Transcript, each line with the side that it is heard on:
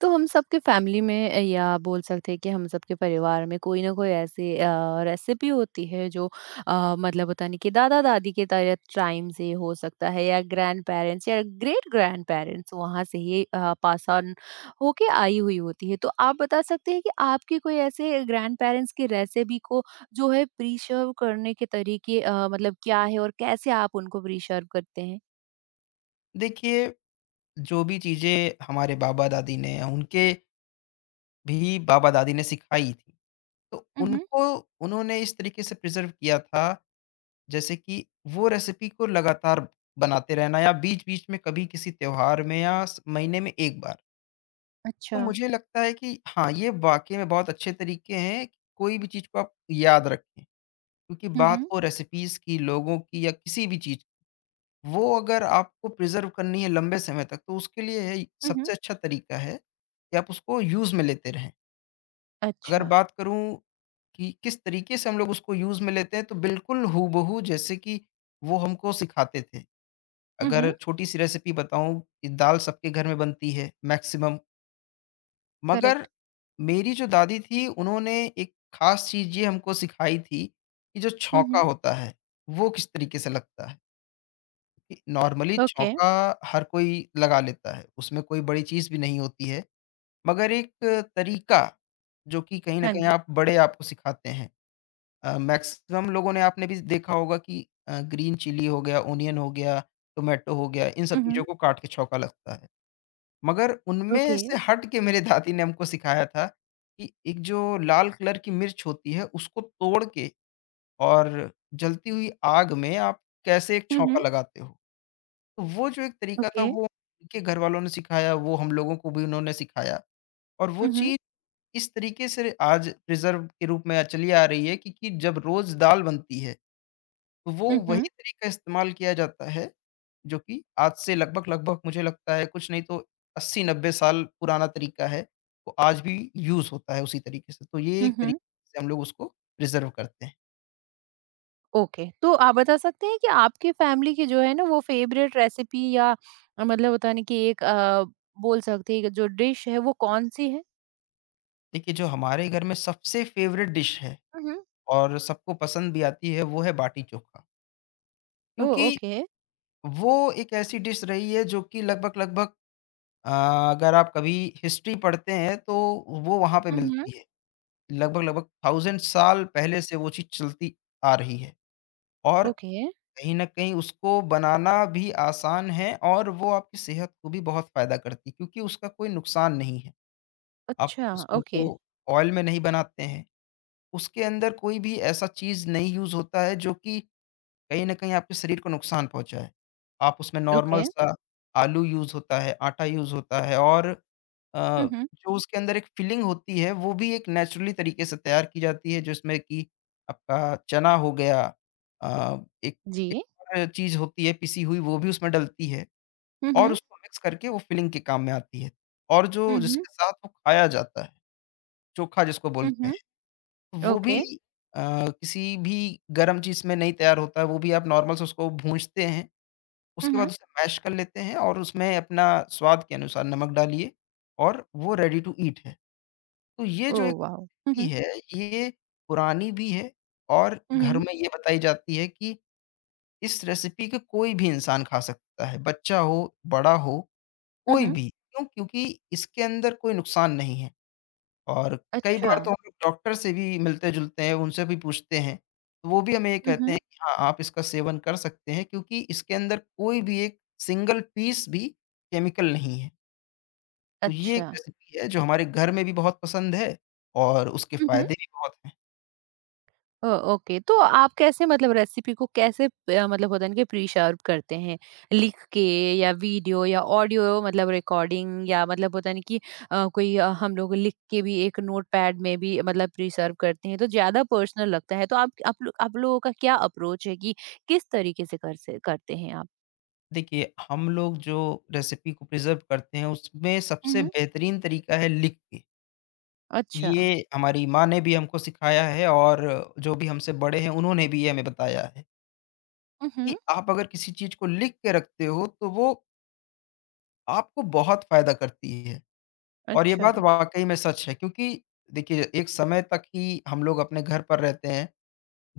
right: तो हम सबके फैमिली में या बोल सकते हैं कि हम सबके परिवार में कोई ना कोई ऐसी रेसिपी होती है जो मतलब पता नहीं कि दादा दादी के तरह टाइम से हो सकता है या ग्रैंड पेरेंट्स या ग्रेट ग्रैंड पेरेंट्स वहाँ से ही पास ऑन होके आई हुई होती है। तो आप बता सकते हैं कि आपके कोई ऐसे ग्रैंड पेरेंट्स की रेसिपी को जो है प्रिशर्व करने के तरीके मतलब क्या है और कैसे आप उनको प्रिशर्व करते हैं।
left: देखिए, जो भी चीज़ें हमारे बाबा-दादी ने या उनके भी बाबा-दादी ने सिखाई थी, तो
right: हम्म।
left: उनको उन्होंने इस तरीके से प्रिज़र्व किया था, जैसे कि वो रेसिपी को लगातार बनाते रहना या बीच-बीच में कभी किसी त्योहार में या स महीने में 1 बार। तो
right: अच्छा।
left: मुझे लगता है कि हाँ, ये वाक़ई में बहुत अच्छे तरीके हैं कि कोई भी चीज़ को आप याद रखें, क्योंकि बात
right: हम्म।
left: हो रेसिपीज़ की, लोगों की या किसी भी चीज़, वो अगर आपको प्रिज़र्व करनी है लंबे समय तक, तो उसके लिए है
right: हम्म। हम्म।
left: सबसे अच्छा तरीका है कि आप उसको यूज़ में लेते रहें। अगर
right: अच्छा।
left: बात करूँ कि किस तरीके से हम लोग उसको यूज़ में लेते हैं, तो बिल्कुल हूबहू जैसे कि वो हमको सिखाते थे। अगर
right: हम्म।
left: छोटी-सी रेसिपी बताऊँ कि दाल सबके घर में बनती है मैक्सिमम, मगर
right: करेक्ट।
left: मेरी जो दादी थी, उन्होंने एक ख़ास चीज़ ये हमको सिखाई थी कि जो
right: हुँ,
left: छौंका
right: हुँ।
left: होता है, वो किस तरीके से लगता है। कि नॉर्मली
right: ओके।
left: चौका हर कोई लगा लेता है, उसमें कोई बड़ी चीज़ भी नहीं होती है। मगर एक तरीका जो कि कहीं न
right: हाँ
left: कहीं
right: जी।
left: आप बड़े आपको सिखाते हैं। मैक्सिमम लोगों ने आपने भी देखा होगा कि ग्रीन चिली हो गया, ओनियन हो गया, टोमेटो हो गया, इन सब
right: हुँ,
left: चीज़ों
right: हुँ।
left: को काट के चौका लगता है। मगर उनमें
right: ओके।
left: से हट के मेरे दादी ने हमको सिखाया था कि एक जो लाल कलर की मिर्च होती है उसको तोड़ के और जलती हुई आग में आप कैसे एक
right: हुँ,
left: छौंका
right: हुँ।
left: लगाते हो? तो वो जो एक तरीका था
right: ओके।
left: वो उनके घरवालों ने सिखाया, वो हम लोगों को भी उन्होंने सिखाया और वो
right: हुँ, हुँ।
left: चीज़ इस तरीके से आज प्रिज़र्व के रूप में चली आ रही है, क्योंकि जब रोज़ दाल बनती है, तो वो
right: हुँ,
left: वही
right: हुँ।
left: तरीका इस्तेमाल किया जाता है, जो कि आज से लगभग-लगभग मुझे लगता है कुछ नहीं तो 80-90 साल पुराना तरीका है, तो आज भी यूज़ होता है उसी तरीके से। तो ये
right: हुँ,
left: एक
right: हुँ।
left: तरीके से हम लोग उसको प्रिज़र्व करते हैं।
right: ओके। तो आप बता सकते हैं कि आपकी फ़ैमिली की जो है ना वो फ़ेवरेट रेसिपी या मतलब होता है ना कि एक बोल सकते हैं कि जो डिश है वो कौन-सी है?
left: देखिए, जो हमारे घर में सबसे फ़ेवरेट डिश है
right: हुँ, हुँ।
left: और सबको पसंद भी आती है, वो है बाटी चोखा।
right: ओह!
left: क्योंकि
right: ओके।
left: वो एक ऐसी डिश रही है जो कि लगभग-लगभग, अ, अगर आप कभी हिस्ट्री पढ़ते हैं तो वो वहाँ पे
right: हुँ, हुँ।
left: मिलती है। लगभग-लगभग 1000 साल पहले से वो चीज़ चलती आ रही है और
right: ओके।
left: कहीं न कहीं उसको बनाना भी आसान है और वो आपकी सेहत को भी बहुत फ़ायदा करती है क्योंकि उसका कोई नुकसान नहीं है। आप
right: अच्छा,
left: उसमें
right: ओके,
left: को ऑयल में नहीं बनाते हैं। उसके अंदर कोई भी ऐसा चीज़ नहीं यूज़ होता है जो कि कहीं न कहीं आपके शरीर को नुकसान पहुँचा है। आप उसमें
right: ओके।
left: नॉर्मल सा आलू यूज़ होता है, आटा यूज़ होता है और
right: हुँ,
left: अ,
right: हुँ।
left: जो उसके अंदर एक फिलिंग होती है वो भी एक नेचुरली तरीके से तैयार की जाती है, जिसमें कि आपका चना हो गया, अ, एक एक
right: जी।
left: और चीज़ होती है पिसी हुई वो भी उसमें डलती है
right: हुँ,
left: और
right: हुँ।
left: उसको मिक्स करके वो फिलिंग के काम में आती है। और जो
right: हुँ, हुँ।
left: जिसके साथ वो खाया जाता है, चोखा जिसको
right: हुँ,
left: बोलते
right: हुँ।
left: हैं, वो
right: ओके।
left: भी अ, किसी भी गरम चीज़ में नहीं तैयार होता है, वो भी आप नॉर्मल से उसको भूँजते हैं।
right: हुँ,
left: उसके बाद
right: हुँ।
left: उसे मैश कर लेते हैं और उसमें अपना स्वाद के अनुसार नमक डालिए और वो रेडी टू ईट है। तो ये जो एक
right: ओह वाओ! हुँ,
left: विधि
right: हुँ।
left: है, ये पुरानी भी है और
right: हुँ,
left: घर
right: हुँ।
left: में ये बताई जाती है कि इस रेसिपी को कोई भी इंसान खा सकता है, बच्चा हो, बड़ा हो,
right: हुँ,
left: कोई
right: हुँ।
left: भी। क्यों? क्योंकि इसके अंदर कोई नुकसान नहीं है। और कई
right: अच्छा।
left: बार तो हम लोग डॉक्टर से भी मिलते-जुलते हैं, उनसे भी पूछते हैं, तो वो भी हमें ये
right: हुँ,
left: कहते
right: हुँ।
left: हैं कि हाँ, आप इसका सेवन कर सकते हैं, क्योंकि इसके अंदर कोई भी एक सिंगल पीस भी केमिकल नहीं है। तो ये एक
right: अच्छा।
left: रेसिपी है जो हमारे घर में भी बहुत पसंद है और उसके
right: हुँ, हुँ।
left: फ़ायदे भी बहुत हैं।
right: Oh, okay. तो आप कैसे मतलब रेसिपी को कैसे मतलब होता है ना कि प्री शार्प करते हैं लिख के, या वीडियो या ऑडियो मतलब रिकॉर्डिंग, या मतलब होता है ना कि कोई हम लोग लिख के भी एक नोट पैड में भी मतलब प्री शार्प करते हैं तो ज्यादा पर्सनल लगता है। तो आप आप लोगों का क्या अप्रोच है कि किस तरीके से कर से करते हैं आप?
left: देखिए, हम लोग जो रेसिपी को प्रिज़र्व करते हैं, उसमें सबसे
right: हम्म।
left: बेहतरीन तरीका है लिख के।
right: अच्छा।
left: ये हमारी माँ ने भी हमको सिखाया है और जो भी हमसे बड़े हैं, उन्होंने भी ये हमें बताया है।
right: हम्म।
left: कि आप अगर किसी चीज़ को लिख के रखते हो, तो वो आपको बहुत फ़ायदा करती है और ये
right: अच्छा।
left: बात वाक़ई में सच है क्योंकि देखिए, एक समय तक ही हम लोग अपने घर पर रहते हैं।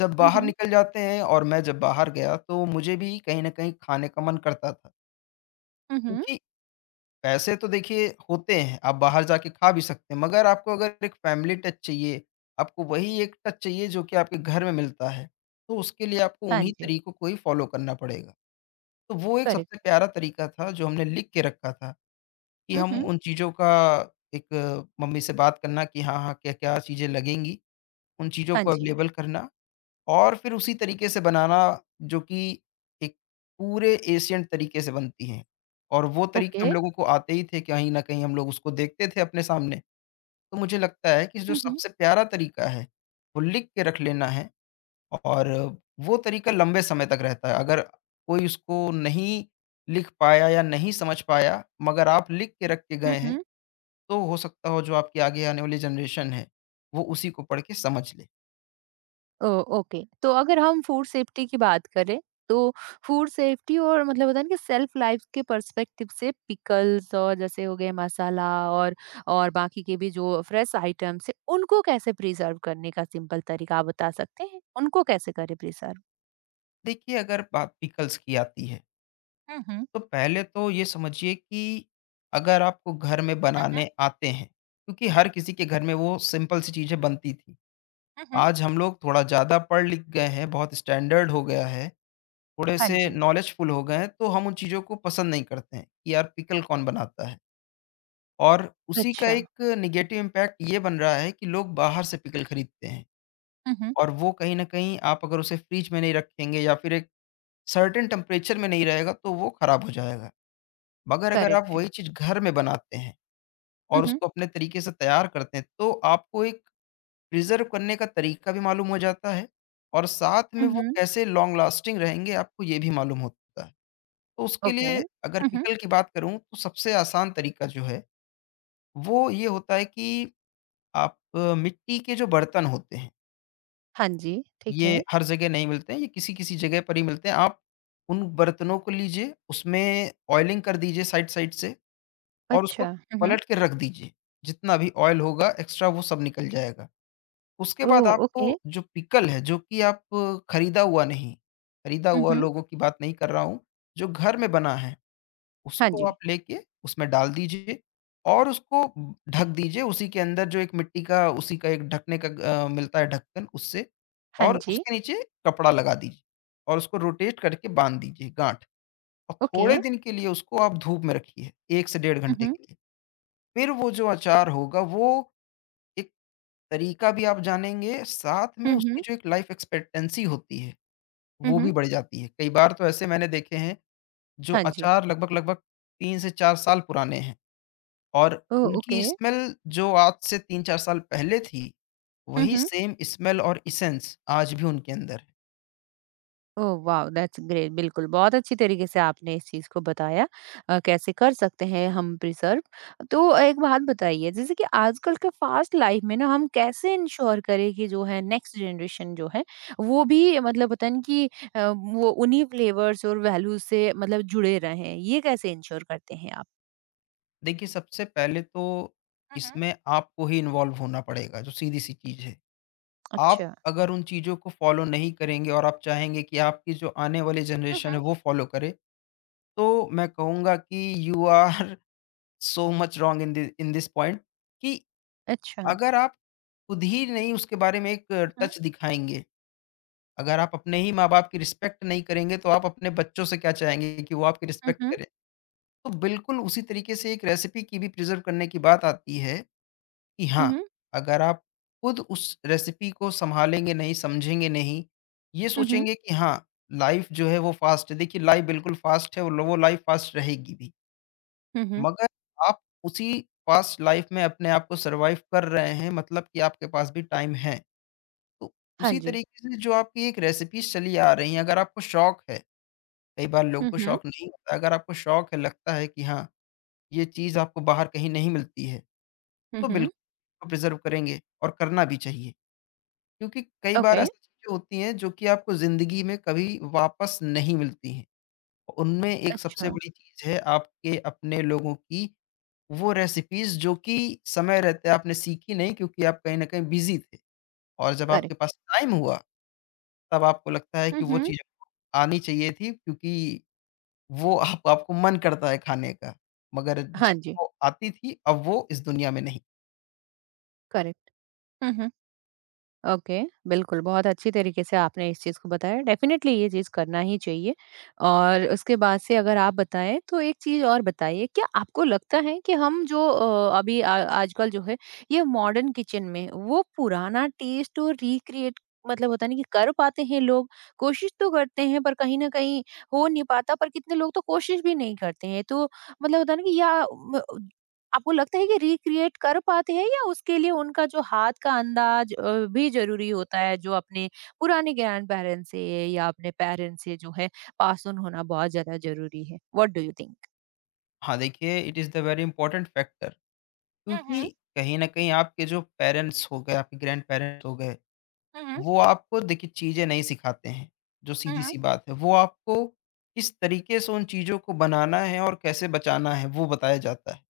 left: जब बाहर
right: हम्म।
left: निकल जाते हैं और मैं जब बाहर गया, तो मुझे भी कहीं न कहीं खाने का मन करता था,
right: हम्म।
left: क्योंकि पैसे तो देखिए होते हैं, आप बाहर जाके खा भी सकते हैं, मगर आपको अगर एक फ़ैमिली टच चाहिए, आपको वही एक टच चाहिए जो कि आपके घर में मिलता है, तो उसके लिए आपको
right: हाँ
left: उन्हीं
right: जी।
left: तरीकों को ही फ़ॉलो करना पड़ेगा। तो वो एक सबसे
right: करेक्ट।
left: प्यारा तरीका था जो हमने लिख के रखा था कि हम
right: हम्म।
left: उन चीज़ों का एक मम्मी से बात करना कि हाँ, हाँ, क्या-क्या चीज़ें लगेंगी, उन चीज़ों
right: हाँ
left: को
right: जी।
left: अवेलेबल करना और फिर उसी तरीके से बनाना जो कि एक पूरे एशियन तरीके से बनती हैं। और वो तरीके
right: ओके।
left: हम लोगों को आते ही थे, कहीं न कहीं हम लोग उसको देखते थे अपने सामने। तो मुझे लगता है कि जो सबसे प्यारा तरीका है, वो लिख के रख लेना है और वो तरीका लंबे समय तक रहता है। अगर कोई उसको नहीं लिख पाया या नहीं समझ पाया, मगर आप लिख के रख के गए हैं,
right: हम्म।
left: तो हो सकता हो जो आपकी आगे आने वाली जनरेशन है, वो उसी को पढ़ के समझ ले।
right: Oh, okay. तो अगर हम फूड सेफ्टी की बात करें तो फूड सेफ्टी और मतलब होता है ना कि सेल्फ लाइफ के पर्सपेक्टिव से पिकल्स, और जैसे हो गए मसाला और और बाकी के भी जो फ्रेश आइटम्स है उनको कैसे प्रिजर्व करने का सिंपल तरीका आप बता सकते हैं, उनको कैसे करें प्रिजर्व?
left: देखिए, अगर बात पिकल्स की आती है,
right: हम्म।
left: तो पहले तो ये समझिए कि अगर आपको घर में
right: हम्म।
left: बनाने आते हैं, क्योंकि हर किसी के घर में वो सिंपल सी चीज़ें बनती थी।
right: हम्म।
left: आज हम लोग थोड़ा ज़्यादा पढ़-लिख गए हैं, बहुत स्टैंडर्ड हो गया है। थोड़े
right: हाँ
left: से
right: जी।
left: नॉलेजफुल हो गए हैं, तो हम उन चीज़ों को पसंद नहीं करते हैं कि यार पिकल कौन बनाता है? और उसी का
right: अच्छा।
left: एक नेगेटिव इम्पैक्ट ये बन रहा है कि लोग बाहर से पिकल खरीदते हैं
right: हम्म।
left: और वो कहीं न कहीं आप अगर उसे फ्रिज में नहीं रखेंगे या फिर एक सर्टेन टेम्परेचर में नहीं रहेगा तो वो खराब हो जाएगा। मगर अगर आप
right: करेक्ट है।
left: वही चीज़ घर में बनाते हैं और
right: हम्म।
left: उसको अपने तरीके से तैयार करते हैं, तो आपको एक प्रिज़र्व करने का तरीका भी मालूम हो जाता है और साथ में वो
right: हम्म।
left: कैसे लॉन्ग लास्टिंग रहेंगे आपको ये भी मालूम होता है। तो उसके
right: ओके।
left: लिए अगर
right: हम्म।
left: पिकल की बात करूँ तो सबसे आसान तरीका जो है, वो ये होता है कि आप मिट्टी के जो बर्तन होते हैं,
right: हाँ जी। ठीक है।
left: ये हर जगह नहीं मिलते हैं, ये किसी-किसी जगह पर ही मिलते हैं। आप उन बर्तनों को लीजिए, उसमें ऑयलिंग कर दीजिए साइड-साइड से और उसको
right: अच्छा। हम्म।
left: पलट के रख दीजिए। जितना भी ऑयल होगा एक्स्ट्रा वो सब निकल जाएगा। उसके
right: ओ।
left: बाद
right: ओके।
left: आपको जो पिकल है, जो कि आप खरीदा हुआ नहीं, खरीदा हुआ
right: हम्म।
left: लोगों की बात नहीं कर रहा हूँ, जो घर में बना है
right: हाँ
left: उसको
right: जी।
left: आप लेके उसमें डाल दीजिए और उसको ढक दीजिए उसी के अंदर जो एक मिट्टी का उसी का एक ढकने का मिलता है ढक्कन, उससे
right: हाँ
left: और
right: जी।
left: उसके नीचे कपड़ा लगा दीजिए और उसको रोटेट करके बांध दीजिए गांठ, और
right: ओके।
left: थोड़े दिन के लिए उसको आप धूप में रखिए, 1 से डेढ़ घंटे के लिए। फिर वो जो अचार होगा वो एक तरीका भी आप जानेंगे, साथ में
right: हुँ,
left: उसकी
right: हुँ।
left: जो एक लाइफ एक्सपेक्टेंसी होती है,
right: हुँ,
left: वो भी
right: हुँ।
left: बढ़ जाती है। कई बार तो ऐसे मैंने देखे हैं जो
right: हाँ जी।
left: अचार लगभग-लगभग 3 से 4 साल पुराने हैं। और
right: ओह! ओके।
left: उनकी स्मेल जो आज से 3-4 साल पहले थी,
right: हुँ,
left: वही
right: हुँ।
left: सेम स्मेल और एसेंस आज भी उनके अंदर है।
right: Oh wow! दैट्स ग्रेट बिल्कुल, बहुत अच्छी तरीके से आपने इस चीज़ को बताया, कैसे कर सकते हैं हम प्रिज़र्व। तो एक बात बताइए, जैसे कि आजकल के फ़ास्ट लाइफ़ में ना हम कैसे इंश्योर करें कि जो है नेक्स्ट जनरेशन जो है वो भी मतलब होता है ना कि वो उन्हीं फ्लेवर्स और वैल्यूज़ से मतलब जुड़े रहें, ये कैसे इंश्योर करते हैं आप?
left: देखिए, सबसे पहले तो
right: हुँ, हुँ।
left: इसमें आपको ही इन्वॉल्व होना पड़ेगा, जो सीधी-सी चीज़ है। आप
right: अच्छा।
left: अगर उन चीज़ों को फॉलो नहीं करेंगे और आप चाहेंगे कि आपकी जो आने वाली
right: हुँ,
left: जनरेशन है,
right: हुँ।
left: वो फॉलो करे, तो मैं कहूँगा कि you are so much wrong in this point, कि
right: अच्छा।
left: अगर आप खुद ही नहीं उसके बारे में एक
right: हुँ, हुँ।
left: टच दिखाएँगे, अगर आप अपने ही माँ-बाप की रिस्पेक्ट नहीं करेंगे, तो आप अपने बच्चों से क्या चाहेंगे कि वो आपकी
right: हुँ,
left: रिस्पेक्ट
right: हुँ।
left: करें? तो बिल्कुल उसी तरीके से एक रेसिपी की भी प्रिज़र्व करने की बात आती है कि
right: हुँ,
left: हाँ,
right: हुँ।
left: अगर आप खुद उस रेसिपी को सँभालेंगे नहीं, समझेंगे नहीं, ये
right: हुँ, हुँ।
left: सोचेंगे कि हाँ, लाइफ़ जो है वो फ़ास्ट है। देखिए, लाइफ़ बिल्कुल फ़ास्ट है और वो लाइफ़ फ़ास्ट रहेगी भी।
right: हुँ, हुँ।
left: मगर आप उसी फ़ास्ट लाइफ़ में अपने आप को सर्वाइव कर रहे हैं, मतलब कि आपके पास भी टाइम है। तो
right: हाँ
left: उसी
right: जी।
left: तरीके से जो आपकी एक रेसिपीज़ चली आ रही हैं, अगर आपको शौक है, कई बार लोगों
right: हुँ,
left: को
right: हुँ।
left: शौक नहीं होता, अगर आपको शौक है, लगता है कि हाँ, ये चीज़ आपको बाहर कहीं नहीं मिलती है,
right: हुँ,
left: तो
right: हुँ,
left: बिल्कुल प्रिज़र्व करेंगे और करना भी चाहिए। क्योंकि कई बार
right: ओके,
left: ऐसी चीज़ें होती हैं जो कि आपको ज़िंदगी में कभी वापस नहीं मिलती हैं। उनमें एक सबसे
right: अच्छा,
left: बड़ी चीज़ है आपके अपने लोगों की वो रेसिपीज़ जो कि समय रहते आपने सीखी नहीं, क्योंकि आप कहीं न कहीं बिज़ी थे और जब आपके
right: करेक्ट।
left: पास टाइम हुआ, तब आपको लगता है
right: हुँ,
left: कि वो
right: हुँ,
left: चीज़ आनी चाहिए थी, क्योंकि वो आप आपको मन करता है खाने का, मगर
right: हाँ जी,
left: जिसको आती थी, अब वो इस दुनिया में नहीं।
right: करेक्ट। हुँ, हुँ, ओके, बिल्कुल, बहुत अच्छी तरीके से आपने इस चीज़ को बताया, डेफ़िनेटली ये चीज़ करना ही चाहिए। और उसके बाद से अगर आप बताएँ, तो एक चीज़ और बताइए, क्या आपको लगता है कि हम जो अ, अभी आ आजकल जो है, ये मॉडर्न किचन में वो पुराना टेस्ट और रिक्रिएट मतलब होता है ना कि कर पाते हैं लोग? कोशिश तो करते हैं, पर कहीं न कहीं हो नहीं पाता, पर कितने लोग तो कोशिश भी नहीं करते हैं। तो मतलब होता है ना कि या म आपको लगता है कि रिक्रिएट कर पाते हैं, या उसके लिए उनका जो हाथ का अंदाज भी ज़रूरी होता है जो अपने पुराने ग्रैंड-पेरेंट्स से या अपने पेरेंट्स से जो है पास ऑन होना बहुत ज़्यादा ज़रूरी है? What do you think?
left: हाँ, देखिए, it is the very important factor,
right: हुँ,
left: क्योंकि
right: हुँ।
left: कहीं न कहीं आपके जो पेरेंट्स हो गए, आपके ग्रैंडपेरेंट्स हो गए,
right: हुँ, हुँ।
left: वो आपको देखिए चीज़ें नहीं सिखाते हैं, जो
right: हुँ, हुँ।
left: सीधी-सी बात है। वो आपको किस तरीके से उन चीज़ों को बनाना है और कैसे बचाना है, वो बताया जाता है।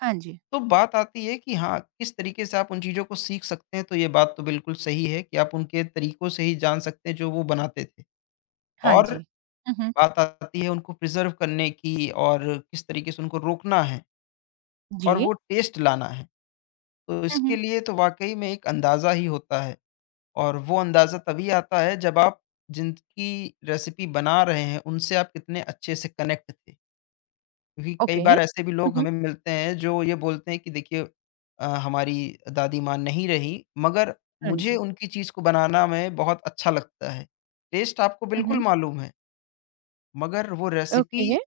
right: हाँ जी।
left: तो बात आती है कि हाँ, किस तरीके से आप उन चीज़ों को सीख सकते हैं, तो ये बात तो बिल्कुल सही है कि आप उनके तरीकों से ही जान सकते हैं जो वो बनाते थे।
right: हाँ
left: और
right: जी। हुँ, हुँ।
left: बात आती है उनको प्रिज़र्व करने की और किस तरीके से उनको रोकना है और
right: जी।
left: वो टेस्ट लाना है। तो
right: हुँ,
left: इसके
right: हुँ।
left: लिए तो वाक़ई में एक अंदाज़ा ही होता है, और वो अंदाज़ा तभी आता है जब आप जिनकी रेसिपी बना रहे हैं, उनसे आप कितने अच्छे से कनेक्ट थे। क्योंकि कई
right: ओके।
left: बार ऐसे भी
right: हुँ,
left: लोग
right: हुँ।
left: हमें मिलते हैं जो ये बोलते हैं कि देखिए, हमारी दादी माँ नहीं रही, मगर
right: हाँ
left: मुझे
right: जी।
left: उनकी चीज़ को बनाना में बहुत अच्छा लगता है। टेस्ट आपको
right: हुँ,
left: बिल्कुल
right: हुँ।
left: मालूम है, मगर वो रेसिपी
right: ओके।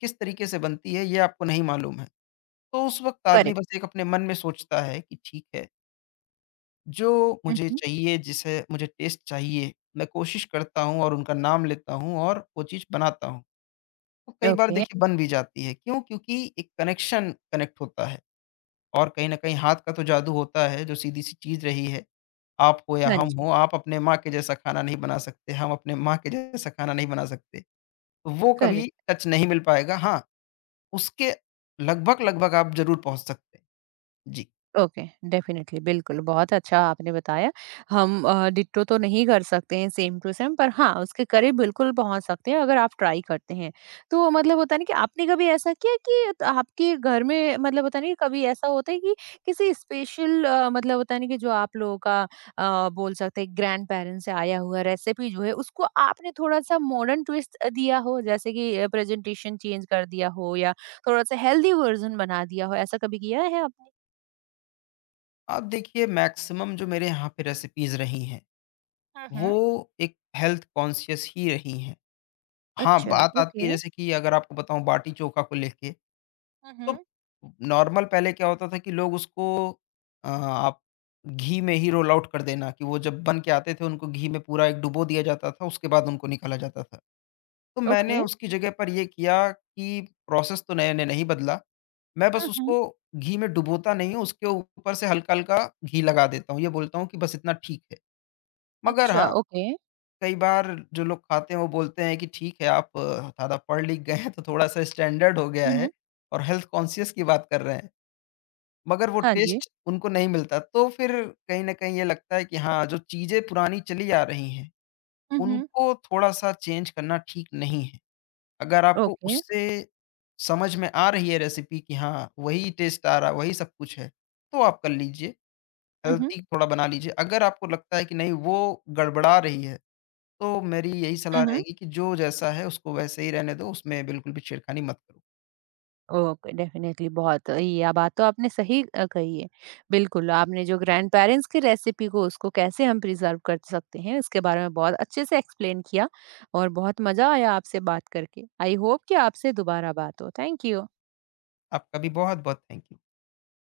left: किस तरीके से बनती है, ये आपको नहीं मालूम है। तो उस वक़्त आदमी
right: करेक्ट।
left: बस एक अपने मन में सोचता है कि ठीक है, जो
right: हुँ,
left: मुझे
right: हुँ।
left: चाहिए, जिसे मुझे टेस्ट चाहिए, मैं कोशिश करता हूँ और उनका नाम लेता हूँ और वो चीज़ बनाता हूँ। तो कई बार
right: ओके।
left: देखिए, बन भी जाती है। क्यों? क्योंकि एक कनेक्शन कनेक्ट होता है। और कहीं न कहीं हाथ का तो जादू होता है, जो सीधी-सी चीज़ रही है। आप हो या
right: हाँ
left: हम
right: जी।
left: हो, आप अपने माँ के जैसा खाना नहीं बना सकते, हम अपने माँ के जैसा खाना नहीं बना सकते। तो वो कभी
right: करेक्ट।
left: टच नहीं मिल पाएगा। हाँ, उसके लगभग-लगभग आप ज़रूर पहुँच सकते हैं। जी।
right: ओके, डेफ़िनिटली, बिल्कुल, बहुत अच्छा आपने बताया। हम डिट्टो तो नहीं कर सकते हैं सेम टू सेम, पर हाँ, उसके करीब बिल्कुल पहुँच सकते हैं अगर आप ट्राई करते हैं। तो मतलब होता है ना कि आपने कभी ऐसा किया कि त आपके घर में मतलब होता है ना, कभी ऐसा होता है कि किसी स्पेशल मतलब होता है ना कि जो आप लोगों का बोल सकते हैं ग्रैंड-पेरेंट्स से आया हुआ रेसिपी जो है उसको आपने थोड़ा-सा मॉडर्न ट्विस्ट दिया हो, जैसे कि प्रेज़ेंटेशन चेंज कर दिया हो या थोड़ा-सा हेल्दी वर्ज़न बना दिया हो, ऐसा कभी किया है आपने?
left: आप देखिए, मैक्सिमम जो मेरे यहाँ पे रेसिपीज़ रही हैं,
right: हुँ, हुँ।
left: वो एक हेल्थ कॉन्शियस ही रही हैं। हाँ,
right: अच्छा,
left: बात आती है
right: ओके।
left: जैसे कि अगर आपको बताऊँ बाटी चोखा को लेके,
right: हुँ,
left: तो
right: हुँ।
left: नॉर्मल पहले क्या होता था कि लोग उसको आप घी में ही रोल आउट कर देना, कि वो जब बन के आते थे, उनको घी में पूरा एक डुबो दिया जाता था, उसके बाद उनको निकाला जाता था। तो मैंने
right: ओके।
left: उसकी जगह पर ये किया कि प्रोसेस तो मैंने नहीं बदला, मैं बस
right: हुँ, हुँ।
left: उसको घी में डुबोता नहीं हूँ, उसके ऊपर से हल्का-हल्का घी लगा देता हूँ। ये बोलता हूँ कि बस इतना ठीक है। मगर
right: अच्छा,
left: हाँ,
right: ओके।
left: कई बार जो लोग खाते हैं, वो बोलते हैं कि ठीक है, आप ज़्यादा पढ़-लिख गए हैं, तो थोड़ा-सा स्टैंडर्ड हो गया
right: हुँ,
left: है
right: हुँ।
left: और हेल्थ कॉन्शियस की बात कर रहे हैं। मगर वो
right: हाँ जी।
left: टेस्ट उनको नहीं मिलता। तो फिर कहीं न कहीं ये लगता है कि हाँ, जो चीज़ें पुरानी चली आ रही हैं,
right: हुँ, हुँ।
left: उनको थोड़ा-सा चेंज करना ठीक नहीं है। अगर आपको
right: ओके।
left: उससे समझ में आ रही है रेसिपी कि हाँ, वही टेस्ट आ रहा है, वही सब कुछ है, तो आप कर लीजिए।
right: हुँ, हुँ।
left: हेल्दी थोड़ा बना लीजिए। अगर आपको लगता है कि नहीं, वो गड़बड़ा रही है, तो मेरी यही
right: हुँ,
left: सलाह
right: हुँ।
left: रहेगी कि जो जैसा है उसको वैसे ही रहने दो, उसमें बिल्कुल भी छेड़खानी मत करो।
right: ओके, डेफ़िनेटली बहुत ये बात तो आपने सही कही है। बिल्कुल, आपने जो ग्रैंडपेरेंट्स की रेसिपी को उसको कैसे हम प्रिज़र्व कर सकते हैं, इसके बारे में बहुत अच्छे से एक्सप्लेन किया और बहुत मज़ा आया आपसे बात करके। आई होप कि आपसे दोबारा बात हो। Thank you.
left: आपका भी बहुत-बहुत थैंक यू।